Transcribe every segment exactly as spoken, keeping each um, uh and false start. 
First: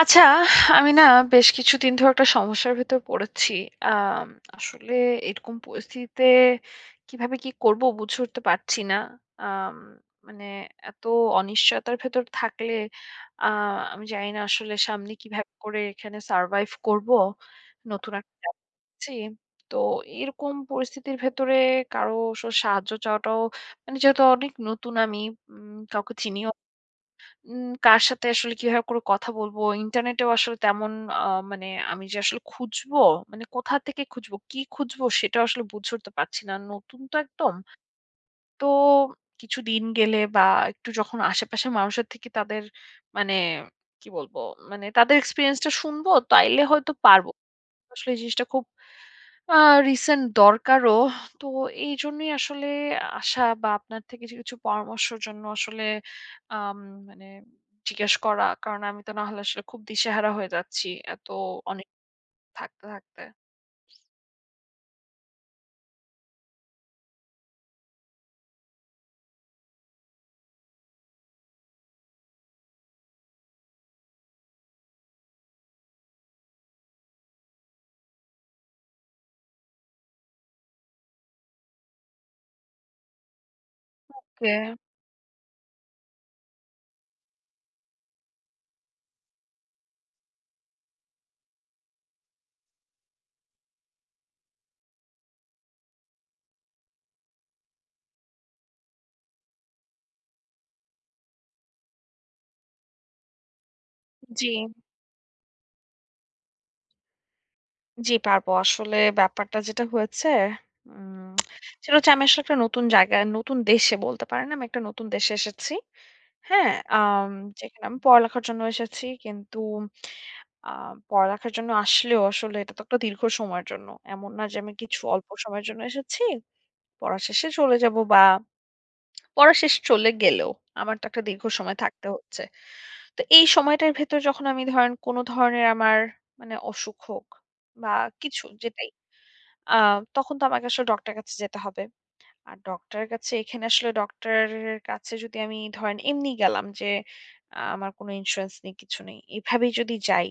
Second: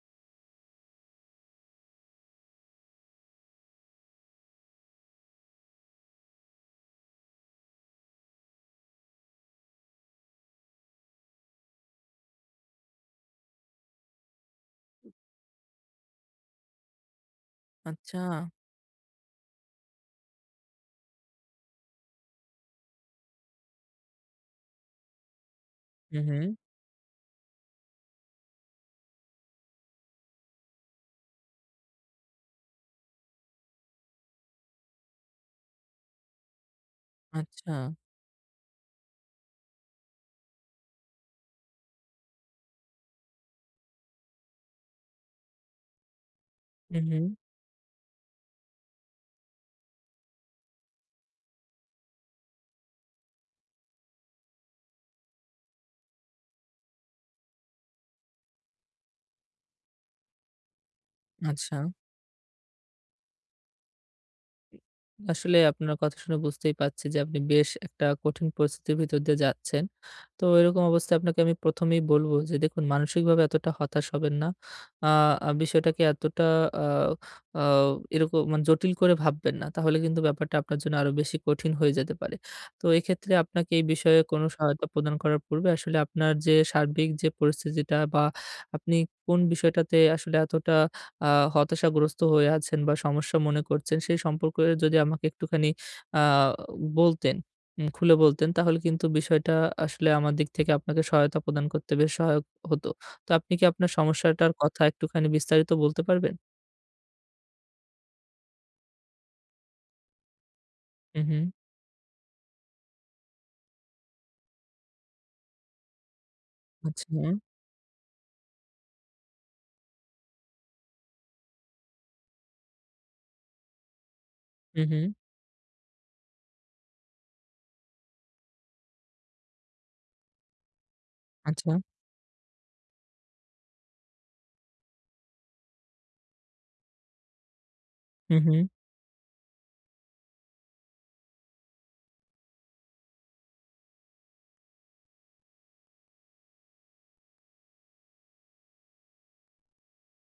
আচ্ছা, আমি না বেশ কিছুদিন ধরে একটা সমস্যার ভেতর পড়েছি। আম আসলে এরকম পরিস্থিতিতে কিভাবে কি করব বুঝে উঠতে পারছি না। আম মানে এত অনিশ্চয়তার ভেতর থাকলে আ আমি জানি না আসলে সামনে কিভাবে করে এখানে সারভাইভ করব নতুন আচ্ছা। একটা জ্বী, তো এরকম পরিস্থিতির ভেতরে কারো স সাহায্য চাওয়াটাও মানে যেহেতু অনেক নতুন আমি। উম কাউকে হু, চিনিও হু। উ কার সাথে আসলে কিভাবে করে কথা বলব? ইন্টারনেটেও আসলে তেমন আ মানে আমি যে আসলে খুঁজবো, মানে কোথা থেকে খুঁজবো, কী খুঁজবো? সেটাও আসলে বুঝে উঠতে পারছি না, নতুন তো একদম। আচ্ছা। তো কিছুদিন গেলে বা একটু যখন আশেপাশের মানুষের থেকে তাদের মানে কি বলবো, মানে তাদের এক্সপেরিয়েন্স টা শুনবো, তাইলে হয়তো হু, পারব। হু। আসলে এই জিনিসটা খুব আ রিসেন্ট দরকারও তো এইজন্যই আসলে আসা বা আপনার থেকে কিছু, কিছু পরামর্শের জন্য আসলে আম মানে জিজ্ঞেস করা। কারণ আমি তো নাহলে আসলে খুব দিশেহারা হয়ে যাচ্ছি। এত অনেক আচ্ছা। থাকতে, থাকতে। আসলে আপনার কথা শুনে বুঝতেই পারছি যে আপনি বেশ একটা কঠিন পরিস্থিতির ভিতর দিয়ে যাচ্ছেন। তো এরকম অবস্থায় আপনাকে আমি প্রথমেই বলব যে দেখুন মানসিকভাবে এতটা হতাশ হবেন না। আ বিষয়টাকে এতটা। আ আ এরকম মানে জটিল করে ভাববেন না। তাহলে কিন্তু ব্যাপারটা আপনার জন্য আরো বেশি কঠিন হয়ে যেতে পারে। তো এক্ষেত্রে আপনাকে এই বিষয়ে কোন ওকে। সহায়তা প্রদান করার পূর্বে আসলে আপনার যে সার্বিক যে পরিস্থিতিটা বা আপনি কোন বিষয়টাতে আসলে এতটা আ হতাশাগ্রস্ত হয়ে আছেন বা সমস্যা মনে করছেন সেই সম্পর্কে যদি আমাকে একটুখানি আ বলতেন, উ খুলে বলতেন তাহলে কিন্তু বিষয়টা আসলে আমার দিক থেকে আপনাকে সহায়তা প্রদান করতে বেশ সহায়ক হত। তো আপনি কি আপনার জ্বী। সমস্যাটার কথা একটুখানি বিস্তারিত বলতে পারবেন? জ্বি পারবো। আসলে ব্যাপারটা যেটা হয়েছে। হুম, উম হুম। সেটা হচ্ছে আমি আসলে একটা নতুন জায়গায় নতুন দেশে বলতে পারেন। আমি একটা নতুন দেশে এসেছি। হ্যাঁ, আম আচ্ছা। যেখানে আমি পড়ালেখার জন্য এসেছি। কিন্তু আ পড়ালেখার জন্য আসলেও আসলে এটা তো একটা দীর্ঘ সময়ের জন্য। এমন না যে আমি হু, কিছু হু। অল্প সময়ের জন্য এসেছি। পড়ার শেষে চলে যাবো বা পড়া শেষে চলে গেলেও আমার তো একটা দীর্ঘ আচ্ছা। সময় থাকতে হচ্ছে। তো এই সময়টার ভেতরে যখন আমি ধরেন কোন ধরনের আমার মানে অসুখ হোক বা হুম, কিছু হুম। যেটাই। আ তখন তো আমাকে আসলে ডক্টর এর কাছে যেতে হবে। আর ডক্টর এর কাছে এখানে আসলে ডক্টর এর কাছে যদি আমি ধরেন এমনি গেলাম যে আ আমার কোনো ইন্সুরেন্স নেই কিছু নেই। এভাবেই যদি যাই,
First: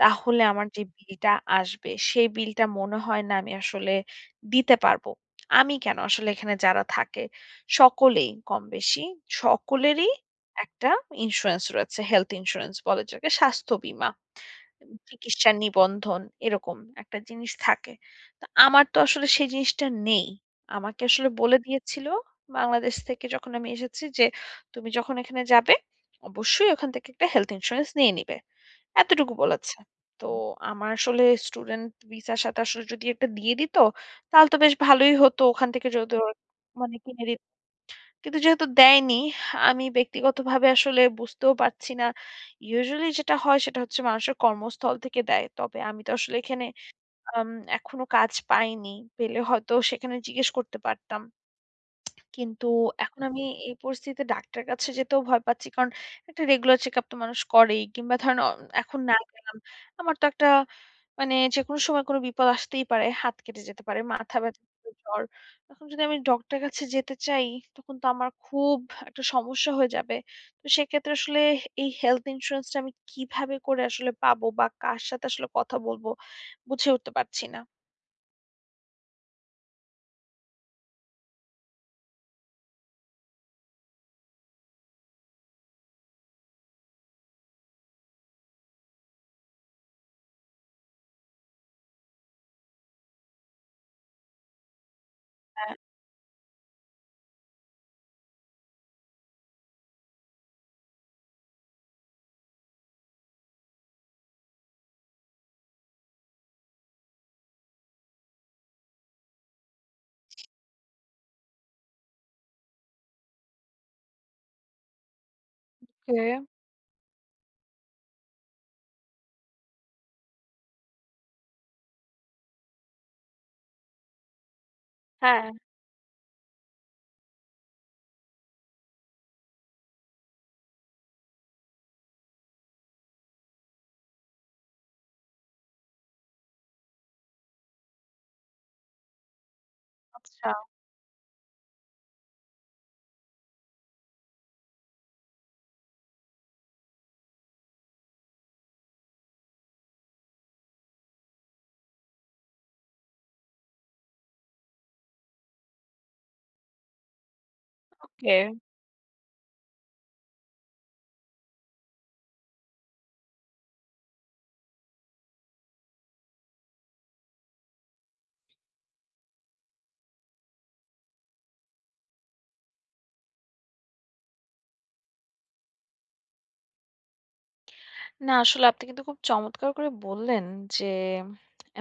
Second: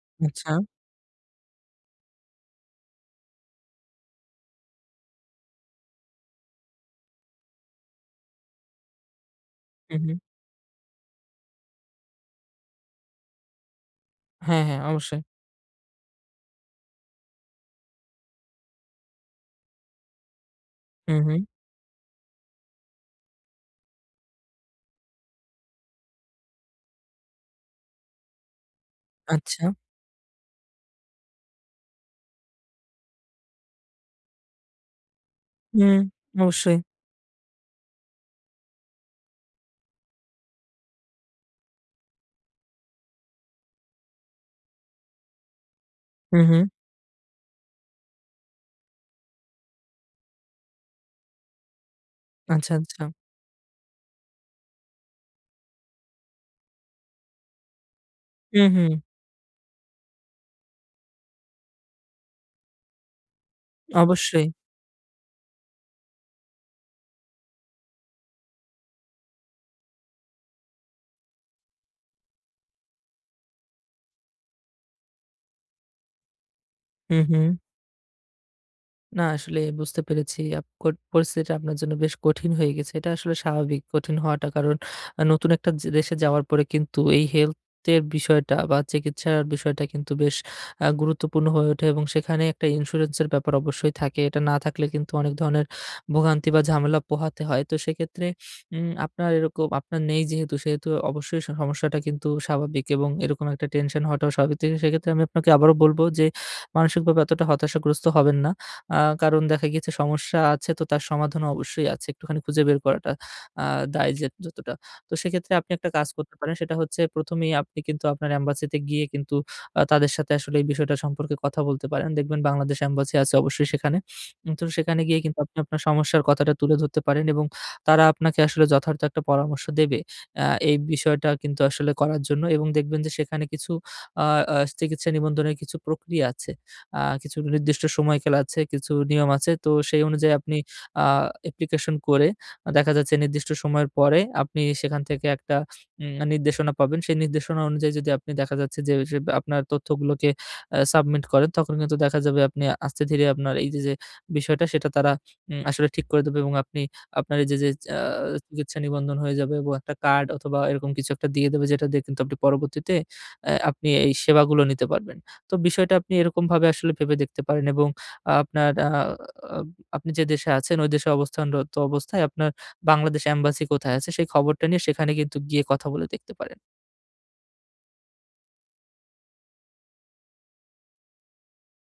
তাহলে আচ্ছা। আমার যে বিল টা আসবে, সেই বিলটা মনে হয় না আমি আসলে দিতে পারব। আমি কেন? আসলে এখানে যারা থাকে, সকলেই কমবেশি হু, সকলেরই হু। একটা ইন্সুরেন্স রয়েছে। হেলথ ইন্সুরেন্স বলা যায়। স্বাস্থ্য বীমা, হ্যাঁ, হ্যাঁ অবশ্যই। চিকিৎসা নিবন্ধন এরকম একটা জিনিস থাকে। তো আমার তো আসলে সেই জিনিসটা নেই। আমাকে হুম, আসলে হুম। বলে দিয়েছিল বাংলাদেশ থেকে যখন আমি এসেছি যে, তুমি যখন এখানে যাবে অবশ্যই ওখান থেকে একটা হেলথ ইন্সুরেন্স নিয়ে নিবে। এতটুকু আচ্ছা। বলেছে। তো আমার আসলে স্টুডেন্ট ভিসা সাথে আসলে যদি একটা দিয়ে দিত, তাহলে তো বেশ ভালোই হতো ওখান থেকে হুম, যদিও অবশ্যই। মানে কিনে দিত কিন্তু যেহেতু দেয়নি, আমি ব্যক্তিগতভাবে আসলে বুঝতেও পারছি না। ইউজুয়ালি যেটা হয় সেটা হচ্ছে মানুষের কর্মস্থল থেকে দেয়। তবে আমি তো আসলে হুম, এখানে। হুম। এ্যাম এখনো কাজ পাইনি। পেলে হয়তো সেখানে জিজ্ঞেস করতে পারতাম। কিন্তু আচ্ছা, আচ্ছা। এখন আমি এই পরিস্থিতিতে ডাক্তারের কাছে যেতেও ভয় পাচ্ছি। কারণ একটা রেগুলার চেক আপ তো মানুষ করেই কিংবা ধরেন অ হুম, হুম। এখন না গেলাম। আমার তো একটা মানে যেকোনো সময় কোন বিপদ আসতেই পারে, হাত কেটে যেতে পারে। মাথা অবশ্যই। ব্যাথা জ্বর। এখন যদি আমি ডক্টর এর কাছে যেতে চাই তখন তো আমার খুব একটা সমস্যা হয়ে যাবে। তো সেক্ষেত্রে আসলে এই হেলথ ইন্সুরেন্স টা আমি কিভাবে করে আসলে পাবো বা কার সাথে আসলে কথা বলব বুঝে উঠতে হু, পারছি হু। না। না আসলে বুঝতে পেরেছি। আপ কট পরিস্থিতিটা আপনার জন্য বেশ কঠিন হয়ে গেছে। এটা আসলে স্বাভাবিক কঠিন হওয়াটা, কারণ নতুন একটা য দেশে যাওয়ার পরে কিন্তু এই হেলথের বিষয়টা বা চিকিৎসার বিষয়টা কিন্তু বেশ আ গুরুত্বপূর্ণ হয়ে ওঠে এবং সেখানে একটা ইন্সুরেন্সের ব্যাপার অবশ্যই থাকে। এটা না থাকলে কিন্তু অনেক ধরনের হাঁ। ভোগান্তি বা ঝামেলা পোহাতে হয়। তো সেক্ষেত্রে উম আপনার এরকম, আপনার নেই যেহেতু, সেহেতু অবশ্যই সমস্যাটা কিন্তু স্বাভাবিক এবং এরকম একটা টেনশন হওয়াটাও স্বাভাবিক। তো সেক্ষেত্রে আমি আপনাকে আবারো বলবো, যে মানসিকভাবে এতটা হতাশাগ্রস্ত হবেন না। আ কারণ দেখা গেছে সমস্যা আছে, তো তার সমাধানও অবশ্যই আছে, একটুখানি খুঁজে বের করাটা আ দায় যে যতটা। তো সেক্ষেত্রে আপনি একটা কাজ করতে ওকে। পারেন, সেটা হচ্ছে প্রথমেই আপনি কিন্তু আপনার এম্বাসিতে গিয়ে কিন্তু আ তাদের সাথে আসলে এই বিষয়টা সম্পর্কে কথা বলতে পারেন। দেখবেন বাংলাদেশ এম্বাসি আছে অবশ্যই সেখানে। তো সেখানে গিয়ে কিন্তু হ্যাঁ। আপনি আপনার সমস্যার কথাটা তুলে ধরতে পারেন এবং তারা আপনাকে আসলে যথার্থ একটা পরামর্শ দেবে। অ্যা এই বিষয়টা কিন্তু আসলে করার জন্য এবং দেখবেন যে সেখানে কিছু আ আ চিকিৎসা নিবন্ধনের কিছু প্রক্রিয়া আছে, আ কিছু নির্দিষ্ট সময়কাল আছে, কিছু নিয়ম আছে। তো সেই অনুযায়ী আচ্ছা। আপনি আ অ্যাপ্লিকেশন করে দেখা যাচ্ছে নির্দিষ্ট সময়ের পরে, আপনি সেখান থেকে একটা উম নির্দেশনা পাবেন। সেই নির্দেশনা অনুযায়ী যদি আপনি দেখা যাচ্ছে যে, ওইযে আপনার তথ্যগুলোকে আ সাবমিট করেন, তখন কিন্তু দেখা যাবে আপনি আস্তে ধীরে আপনার এইযে যে বিষয়টা সেটা তারা উম আসলে ঠিক করে দেবে এবং আপনি আপনার এইযে যে আ ওকে। চিকিৎসা নিবন্ধন হয়ে যাবে এবং একটা কার্ড অথবা এরকম কিছু একটা দিয়ে দেবে। যেটা দিয়ে কিন্তু আপনি পরবর্তীতে এ আপনি এই সেবাগুলো নিতে পারবেন। তো বিষয়টা আপনি এরকমভাবে আসলে ভেবে দেখতে পারেন এবং আপনার আ আপনি যে দেশে আছেন, ঐ দেশে অবস্থানরত অবস্থায় আপনার বাংলাদেশ এম্বাসি কোথায় আছে? সেই খবরটা নিয়ে সেখানে কিন্তু গিয়ে কথা বলে দেখতে পারেন। না আসলে আপনি কিন্তু খুব চমৎকার করে বললেন যে,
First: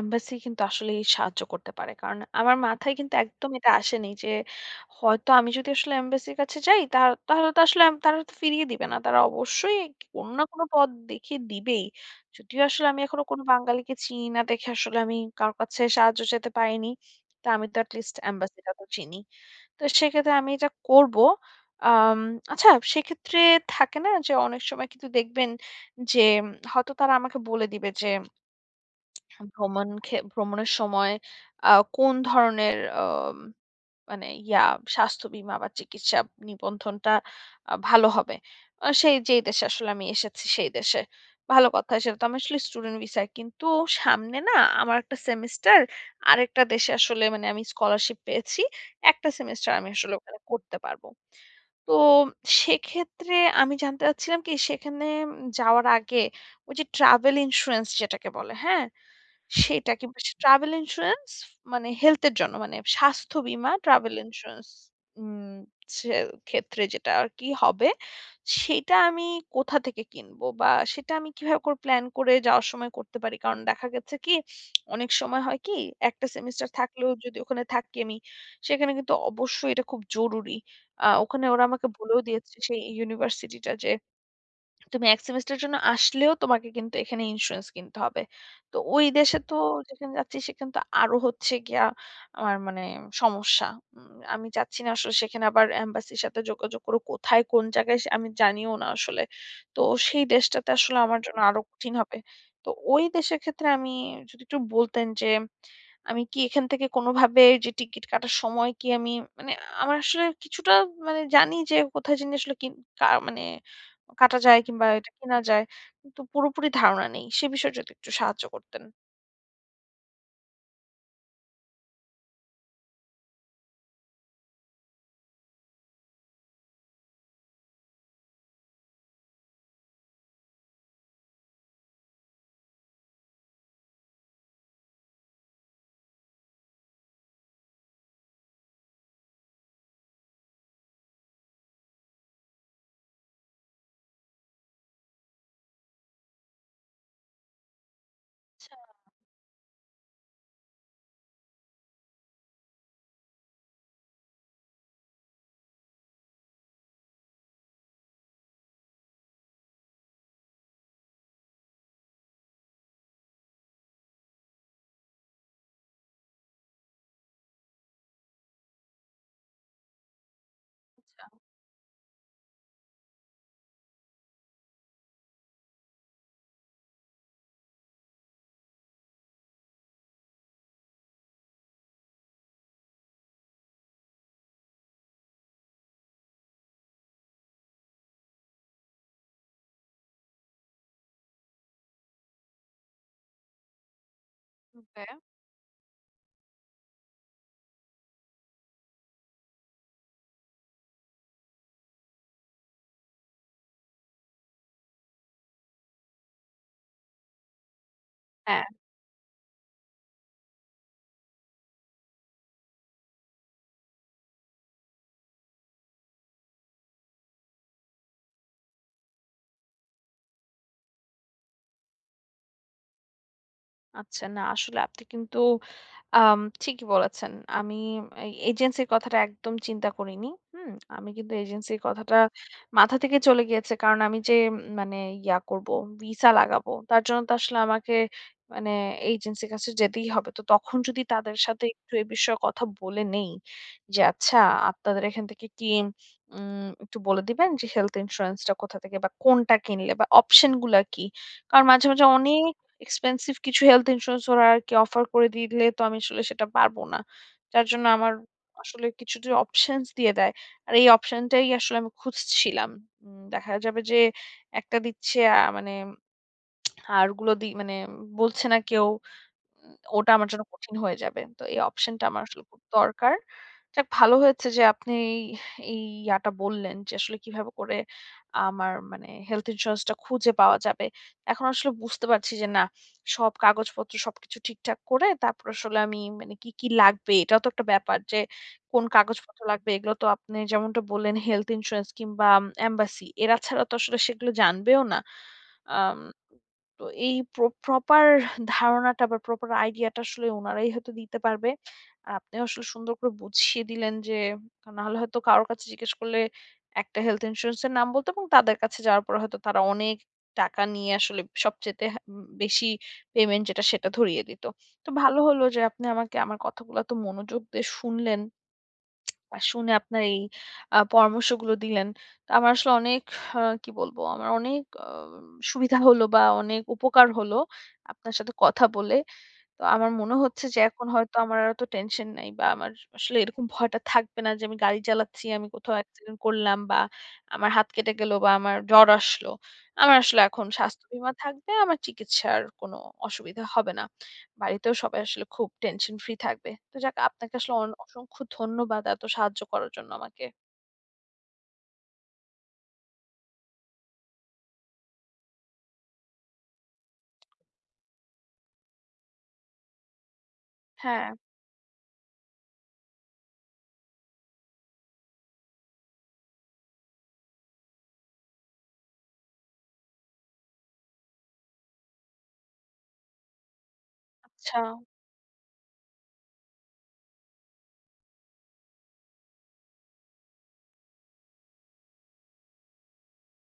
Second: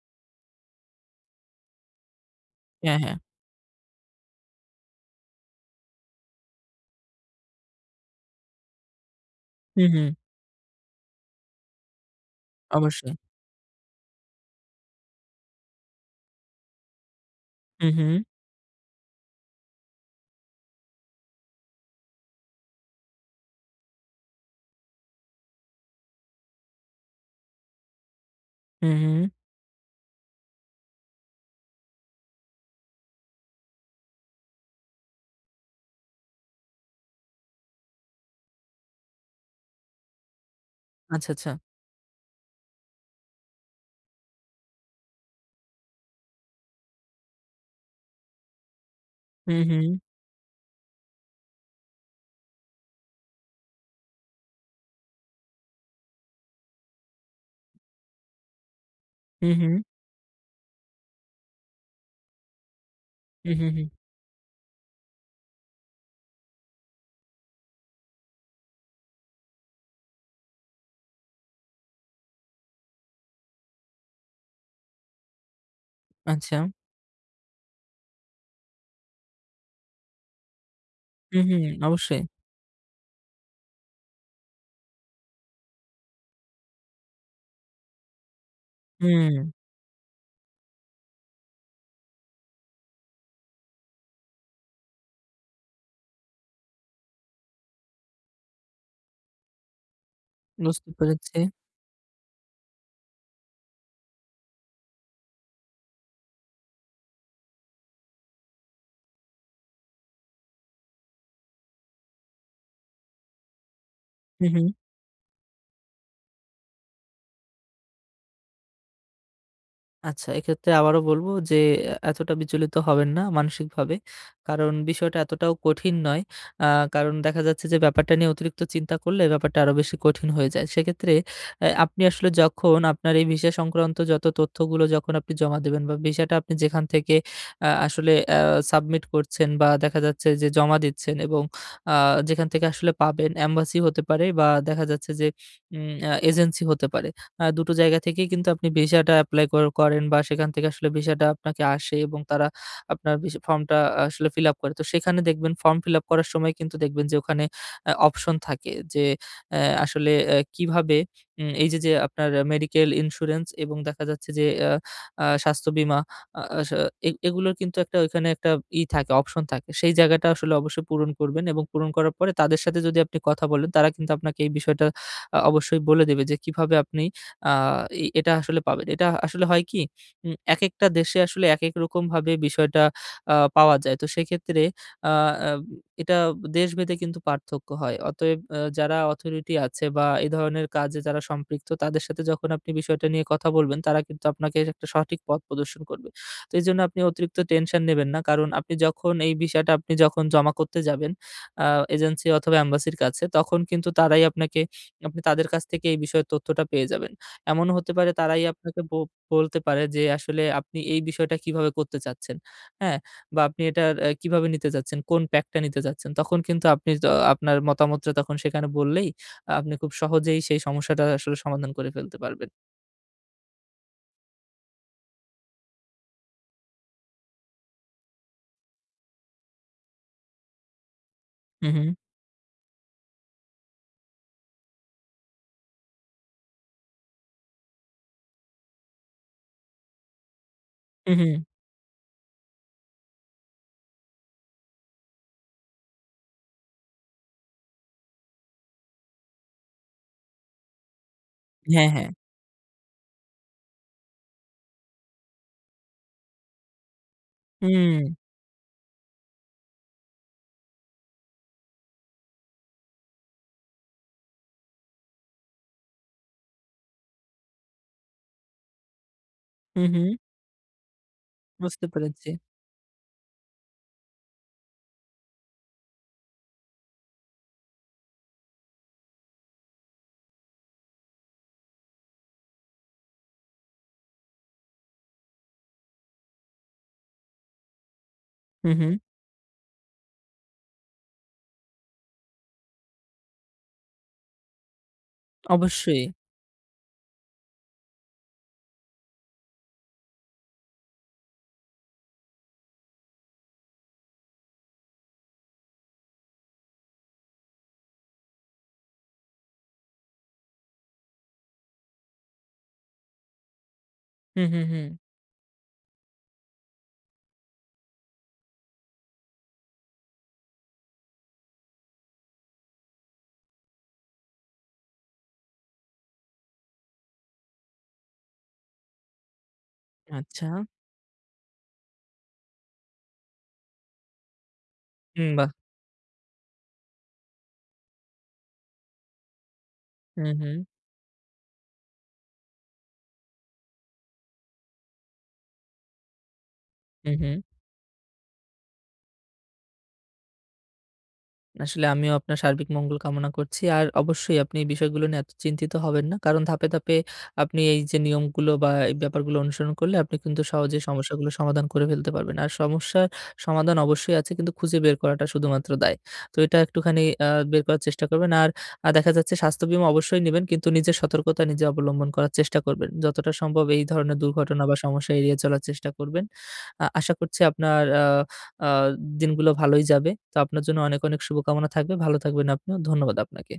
এম্বাসি কিন্তু আসলেই সাহায্য করতে পারে। কারণ আমার মাথায় হ্যাঁ, কিন্তু হ্যাঁ। একদম এটা আসেনি যে, হয়তো আমি যদি আসলে এম্বাসির কাছে যাই তা তাহলে তো আসলে আম তারা ফিরিয়ে দিবে না। তারা অবশ্যই হম, হম। কোন না কোন পথ দেখিয়ে দিবেই। যদিও আসলে আমি অবশ্যই। এখনো কোন বাঙালিকে চিনি না দেখে আসলে আমি কারো কাছে সাহায্য চাইতে পারিনি। তো আমি তো হম, হম। এটলিস্ট এম্বাসি টা তো চিনি। তো সেক্ষেত্রে আমি এটা করবো। আম আচ্ছা সেক্ষেত্রে থাকে না যে অনেক সময় কিন্তু দেখবেন যে, হয়তো তারা আমাকে বলে দিবে যে হম, হম। ভ্রমণ খে ভ্রমণের সময় আ কোন ধরনের আম মানে ইয়া স্বাস্থ্য বীমা বা চিকিৎসা নিবন্ধনটা আ ভালো হবে। আর সেই যেই দেশে আসলে আমি এসেছি সেই দেশে। আচ্ছা, আচ্ছা। ভালো কথা সেটা তো আমি আসলে স্টুডেন্ট ভিসায়। কিন্তু সামনে না আমার একটা সেমিস্টার আরেকটা দেশে আসলে মানে আমি স্কলারশিপ পেয়েছি। একটা হু, সেমিস্টার আমি হু। আসলে ওখানে করতে পারব। তো সেক্ষেত্রে আমি জানতে চাচ্ছিলাম কি সেখানে যাওয়ার আগে ওই যে ট্রাভেল ইন্সুরেন্স যেটাকে বলে। হ্যাঁ। হু, হু। সেটা কিন্তু ট্রাভেল ইন্সুরেন্স মানে হেলথ এর জন্য মানে স্বাস্থ্য হম, বীমা হম, হম। ট্রাভেল ইন্সুরেন্স উ সেক্ষেত্রে যেটা আর কি হবে সেটা আমি কোথা থেকে কিনবো বা সেটা আমি কিভাবে প্লান করে যাওয়ার সময় করতে পারি? কারণ দেখা গেছে কি অনেক সময় হয় কি একটা আচ্ছা। সেমিস্টার থাকলেও যদি ওখানে থাকি আমি সেখানে কিন্তু অবশ্যই এটা খুব জরুরি। আ হু, ওখানে হু, ওরা আমাকে বলেও অবশ্যই। দিয়েছে সেই ইউনিভার্সিটি টা যে তুমি এক সেমিস্টার এর জন্য আসলেও তোমাকে কিন্তু এখানে ইন্সুরেন্স কিনতে হবে। তো ওই হু, দেশে হম। তো যেখানে যাচ্ছি সেখানে তো আরো হচ্ছে গিয়া আমার মানে সমস্যা। উ আমি যাচ্ছি না আসলে সেখানে আবার এম্বাসির সাথে যোগাযোগ করে কোথায় কোন জায়গায় আমি জানিও না আসলে। তো সেই দেশটাতে বুঝতে আসলে আমার পেরেছি। জন্য আরো কঠিন হবে। তো ওই দেশের ক্ষেত্রে আমি যদি একটু বলতেন যে আমি কি এখান থেকে কোনভাবে যে টিকিট কাটার সময় কি আমি মানে আমার আসলে কিছুটা মানে জানি যে কোথায় জিনি আসলে কি, কা মানে কাটা হু, যায় হু। কিংবা এটা কিনা যায় কিন্তু পুরোপুরি ধারণা নেই। সে বিষয়ে যদি একটু সাহায্য করতেন। আচ্ছা এক্ষেত্রে আবারো বলবো, যে এ এতটা বিচলিত হবেন না মানসিকভাবে। কারণ বিষয়টা এতটাও কঠিন নয়। আ কারণ দেখা যাচ্ছে যে ব্যাপারটা নিয়ে অতিরিক্ত চিন্তা করলে ব্যাপারটা আরো বেশি কঠিন হয়ে যায়। সেক্ষেত্রে আ আপনি আসলে যখন আপনার এই VISA সংক্রান্ত যত তথ্যগুলো, যখন আপনি জমা দিবেন বা VISA-টা আপনি যেখান থেকে আ আসলে আ submit করছেন বা দেখা যাচ্ছে যে জমা দিচ্ছেন এবং আ যেখান থেকে আসলে পাবেন। embassy হতে পারে বা দেখা যাচ্ছে যে আম এ এজেন্সি হতে পারে। আ দুটো জায়গা থেকেই কিন্তু আপনি আচ্ছা! VISA-টা এপ্লাই কর করেন বা সেখান থেকে আসলে VISA-টা আপনাকে আসে এবং তারা আপনার VISA ফর্মটা আসলে fill up করে। তো সেখানে দেখবেন ফর্ম fill up করার সময় কিন্তু দেখবেন যে ওখানে আ option থাকে। যে আ আসলে এ কিভাবে আম এই যে যে আপনার medical insurance এবং দেখা যাচ্ছে যে আ স্বাস্থ্য বীমা আ আসা এ এগুলোর কিন্তু একটা ঐখানে একটা ইয়ে থাকে, option থাকে। সেই জায়গাটা আসলে অবশ্যই পূরণ আচ্ছা। করবেন এবং পূরণ করার পরে তাদের সাথে যদি আপনি কথা বলেন। তারা কিন্তু আপনাকে এই বিষয়টা আ অবশ্যই বলে দেবে যে কিভাবে আপনি আ এই এটা আসলে পাবেন। এটা আসলে হয় কি? আম একেকটা দেশে আসলে একেক রকমভাবে বিষয়টা আ পাওয়া যায়। তো সেক্ষেত্রে আ এটা দেশভেদে কিন্তু পার্থক্য হয়। অতএব আ যারা authority আছে বা এ ধরনের কাজে যারা সম্পৃক্ত। তাদের সাথে যখন আপনি বিষয়টা নিয়ে কথা বলবেন, তারা কিন্তু আপনাকে এর একটা okay? সঠিক পথ প্রদর্শন করবে। তো এজন্য আপনি অতিরিক্ত টেনশন নেবেন না। কারণ আপনি যখন এই বিষয়টা আপনি যখন জমা করতে যাবেন আ agency অথবা embassy -র কাছে। তখন কিন্তু তারাই আপনাকে, আপনি তাদের কাছ থেকে এই বিষয়ে তথ্যটা পেয়ে যাবেন। এমনও হতে পারে তারাই হ্যাঁ। আপনাকে বো বলতে পারে, যে আসলে আপনি এই বিষয়টা কিভাবে করতে চাচ্ছেন? হ্যাঁ? বা আপনি এটা আ কিভাবে নিতে চাচ্ছেন, কোন pack টা নিতে চাচ্ছেন? তখন কিন্তু আপনি তো আপনার মতামতটা তখন সেখানে বললেই, আপনি খুব সহজেই সেই সমস্যাটা আসলে সমাধান করে ফেলতে পারবেন। আচ্ছা। না। আসলে আপনি কিন্তু আম ঠিকই বলেছেন। আমি এই এজেন্সির কথাটা একদম চিন্তা করিনি। হুম? আমি কিন্তু হু, এজেন্সির হু। কথাটা মাথা থেকে চলে গিয়েছে। কারণ আমি যে মানে ইয়া করবো, ভিসা লাগাবো। তার জন্য তো আসলে আমাকে মানে এজেন্সির কাছে যেতেই হবে। তো তখন যদি হু, তাদের হু। সাথে একটু এ বিষয়ে কথা বলে নেই, যে আচ্ছা আপনাদের এখান থেকে কি উম একটু বলে দিবেন, যে হেলথ ইন্সুরেন্স টা কোথা থেকে বা কোনটা কিনলে বা অপশন গুলা কি? কারণ মাঝে, হ্যাঁ, হ্যাঁ। মাঝে অনেক এক্সপেনসিভ কিছু হেলথ ইন্সুরেন্স ওরা আরকি অফার করে দিলে তো আমি আসলে সেটা পারব না। যার জন্য আমার হুম। আসলে কিছুটা অপশনস দিয়ে দেয়। আর এই অপশন টাই আসলে আমি খুঁজছিলাম। উম দেখা যাবে যে একটা দিচ্ছে অ্যা মানে আর ওগুলো দি মানে বলছে না কেউ। উম হু, ওটা হু। আমার জন্য কঠিন হয়ে যাবে। তো এই বুঝতে অপশন টা আমার পেরেছি। আসলে খুব দরকার। যাক ভালো হয়েছে যে আপনি এই ইয়াটা বললেন যে, আসলে কিভাবে করে আমার মানে হেলথ ইন্সুরেন্স টা খুঁজে পাওয়া যাবে। এখন আসলে বুঝতে পারছি যে না, সব কাগজপত্র সবকিছু ঠিকঠাক করে তারপর আসলে আমি মানে কী, কী লাগবে, এটাও তো একটা ব্যাপার। যে হু, কোন হু। কাগজপত্র লাগবে। এগুলো তো আপনি যেমনটা বললেন। হেলথ ইন্সুরেন্স কিংবা এমবাসি এরা ছাড়া তো আসলে সেগুলো জানবেও না। আম অবশ্যই। তো এই প্র প্রপার ধারণাটা বা প্রপার আইডিয়া টা আসলে উনারাই হয়তো দিতে পারবে। আপনিও আসলে সুন্দর করে বুঝিয়ে দিলেন যে, নাহলে হয়তো কারো কাছে জিজ্ঞেস করলে একটা হেলথ ইন্সুরেন্স এর নাম বলতো এবং তাদের কাছে যাওয়ার পরে হয়তো তারা অনেক টাকা নিয়ে আসলে হুম সবচাইতে বেশি পেমেন্ট যেটা সেটা ধরিয়ে হু, দিত। হু, তো হু। ভালো হলো যে আপনি আমাকে আমার কথাগুলো এত মনোযোগ দিয়ে শুনলেন। আর শুনে আপনার এই আ পরামর্শগুলো দিলেন। তো আমার আসলে অনেক, আ কি বলব, আমার অনেক অ সুবিধা হল বা অনেক উপকার হলো, আপনার সাথে কথা বলে। তো আমার মনে হচ্ছে আচ্ছা। যে এখন হয়তো আমার এত টেনশন নাই। বা আমার আসলে এরকম ভয়টা থাকবে না যে, আমি গাড়ি হু, চালাচ্ছি, আমি বাহ! কোথাও অ্যাক্সিডেন্ট করলাম বা আমার হাত কেটে গেল বা আমার জ্বর আসলো। আমার আসলে হু, এখন হু। স্বাস্থ্য বীমা থাকবে। আমার চিকিৎসার কোন অসুবিধা হবে না। বাড়িতেও সবাই আসলে খুব টেনশন ফ্রি থাকবে। তো যাক হু, আপনাকে হু। আসলে অন অসংখ্য ধন্যবাদ এত সাহায্য করার জন্য আমাকে। আসলে আমিও আপনার সার্বিক মঙ্গল কামনা করছি। আর অবশ্যই আপনি এই বিষয়গুলো নিয়ে এত চিন্তিত হবেন না। কারণ ধাপে, ধাপে আপনি এই যে নিয়মগুলো বা এই ব্যাপারগুলো অনুসরণ করলে আপনি কিন্তু সহজেই হ্যাঁ। সমস্যাগুলো সমাধান করে ফেলতে পারবেন। আর সমস্যার সমাধান অবশ্যই আছে কিন্তু খুঁজে বের করাটা শুধুমাত্র দায়। তো এটা একটুখানি আ বের করার চেষ্টা করবেন। আর আ দেখা যাচ্ছে স্বাস্থ্য বীমা অবশ্যই নিবেন। কিন্তু নিজের সতর্কতা নিজে অবলম্বন করার চেষ্টা করবেন। যতটা সম্ভব এই ধরনের আচ্ছা। দুর্ঘটনা বা সমস্যা এড়িয়ে চলার চেষ্টা করবেন। আ আশা করছি আপনার আ আ দিনগুলো ভালোই যাবে। তো আপনার জন্য অনেক, অনেক শুভকামনা থাকবে। ভালো থাকবেন আপনিও। ধন্যবাদ আপনাকে।